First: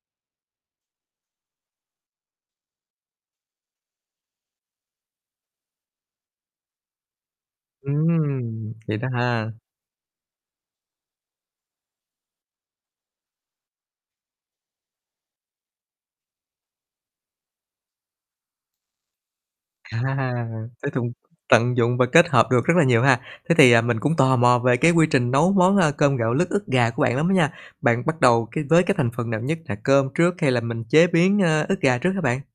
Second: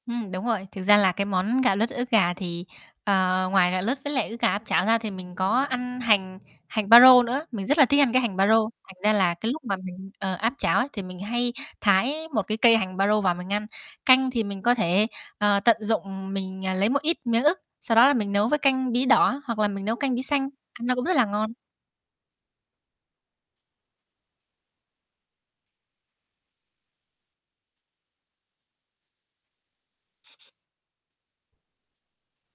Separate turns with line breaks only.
Ừm, đúng rồi, thực ra là cái món gạo lứt ức gà thì, ờ, ngoài gạo lứt với lại ức gà áp chảo ra thì mình có ăn hành hành baro nữa, mình rất là thích ăn cái hành baro,
Ừm,
thành
vậy đó
ra là cái
ha.
lúc mà mình, ờ, áp chảo ấy thì mình hay thái một cái cây hành baro vào mình ăn. Canh thì mình có thể, ờ, tận dụng mình, ờ, lấy một ít miếng ức, sau đó là mình nấu với canh bí đỏ hoặc là mình nấu canh bí
À,
xanh,
tới
nó cũng
tùng
rất là ngon.
tận dụng và kết hợp được rất là nhiều ha. Thế thì, ờ, mình cũng tò mò về cái quy trình nấu món, ơ, cơm gạo lứt ức gà của bạn lắm á nha. Bạn bắt đầu cái với cái thành phần nào nhất, là cơm trước hay là mình chế biến, ơ, ức gà trước hả bạn?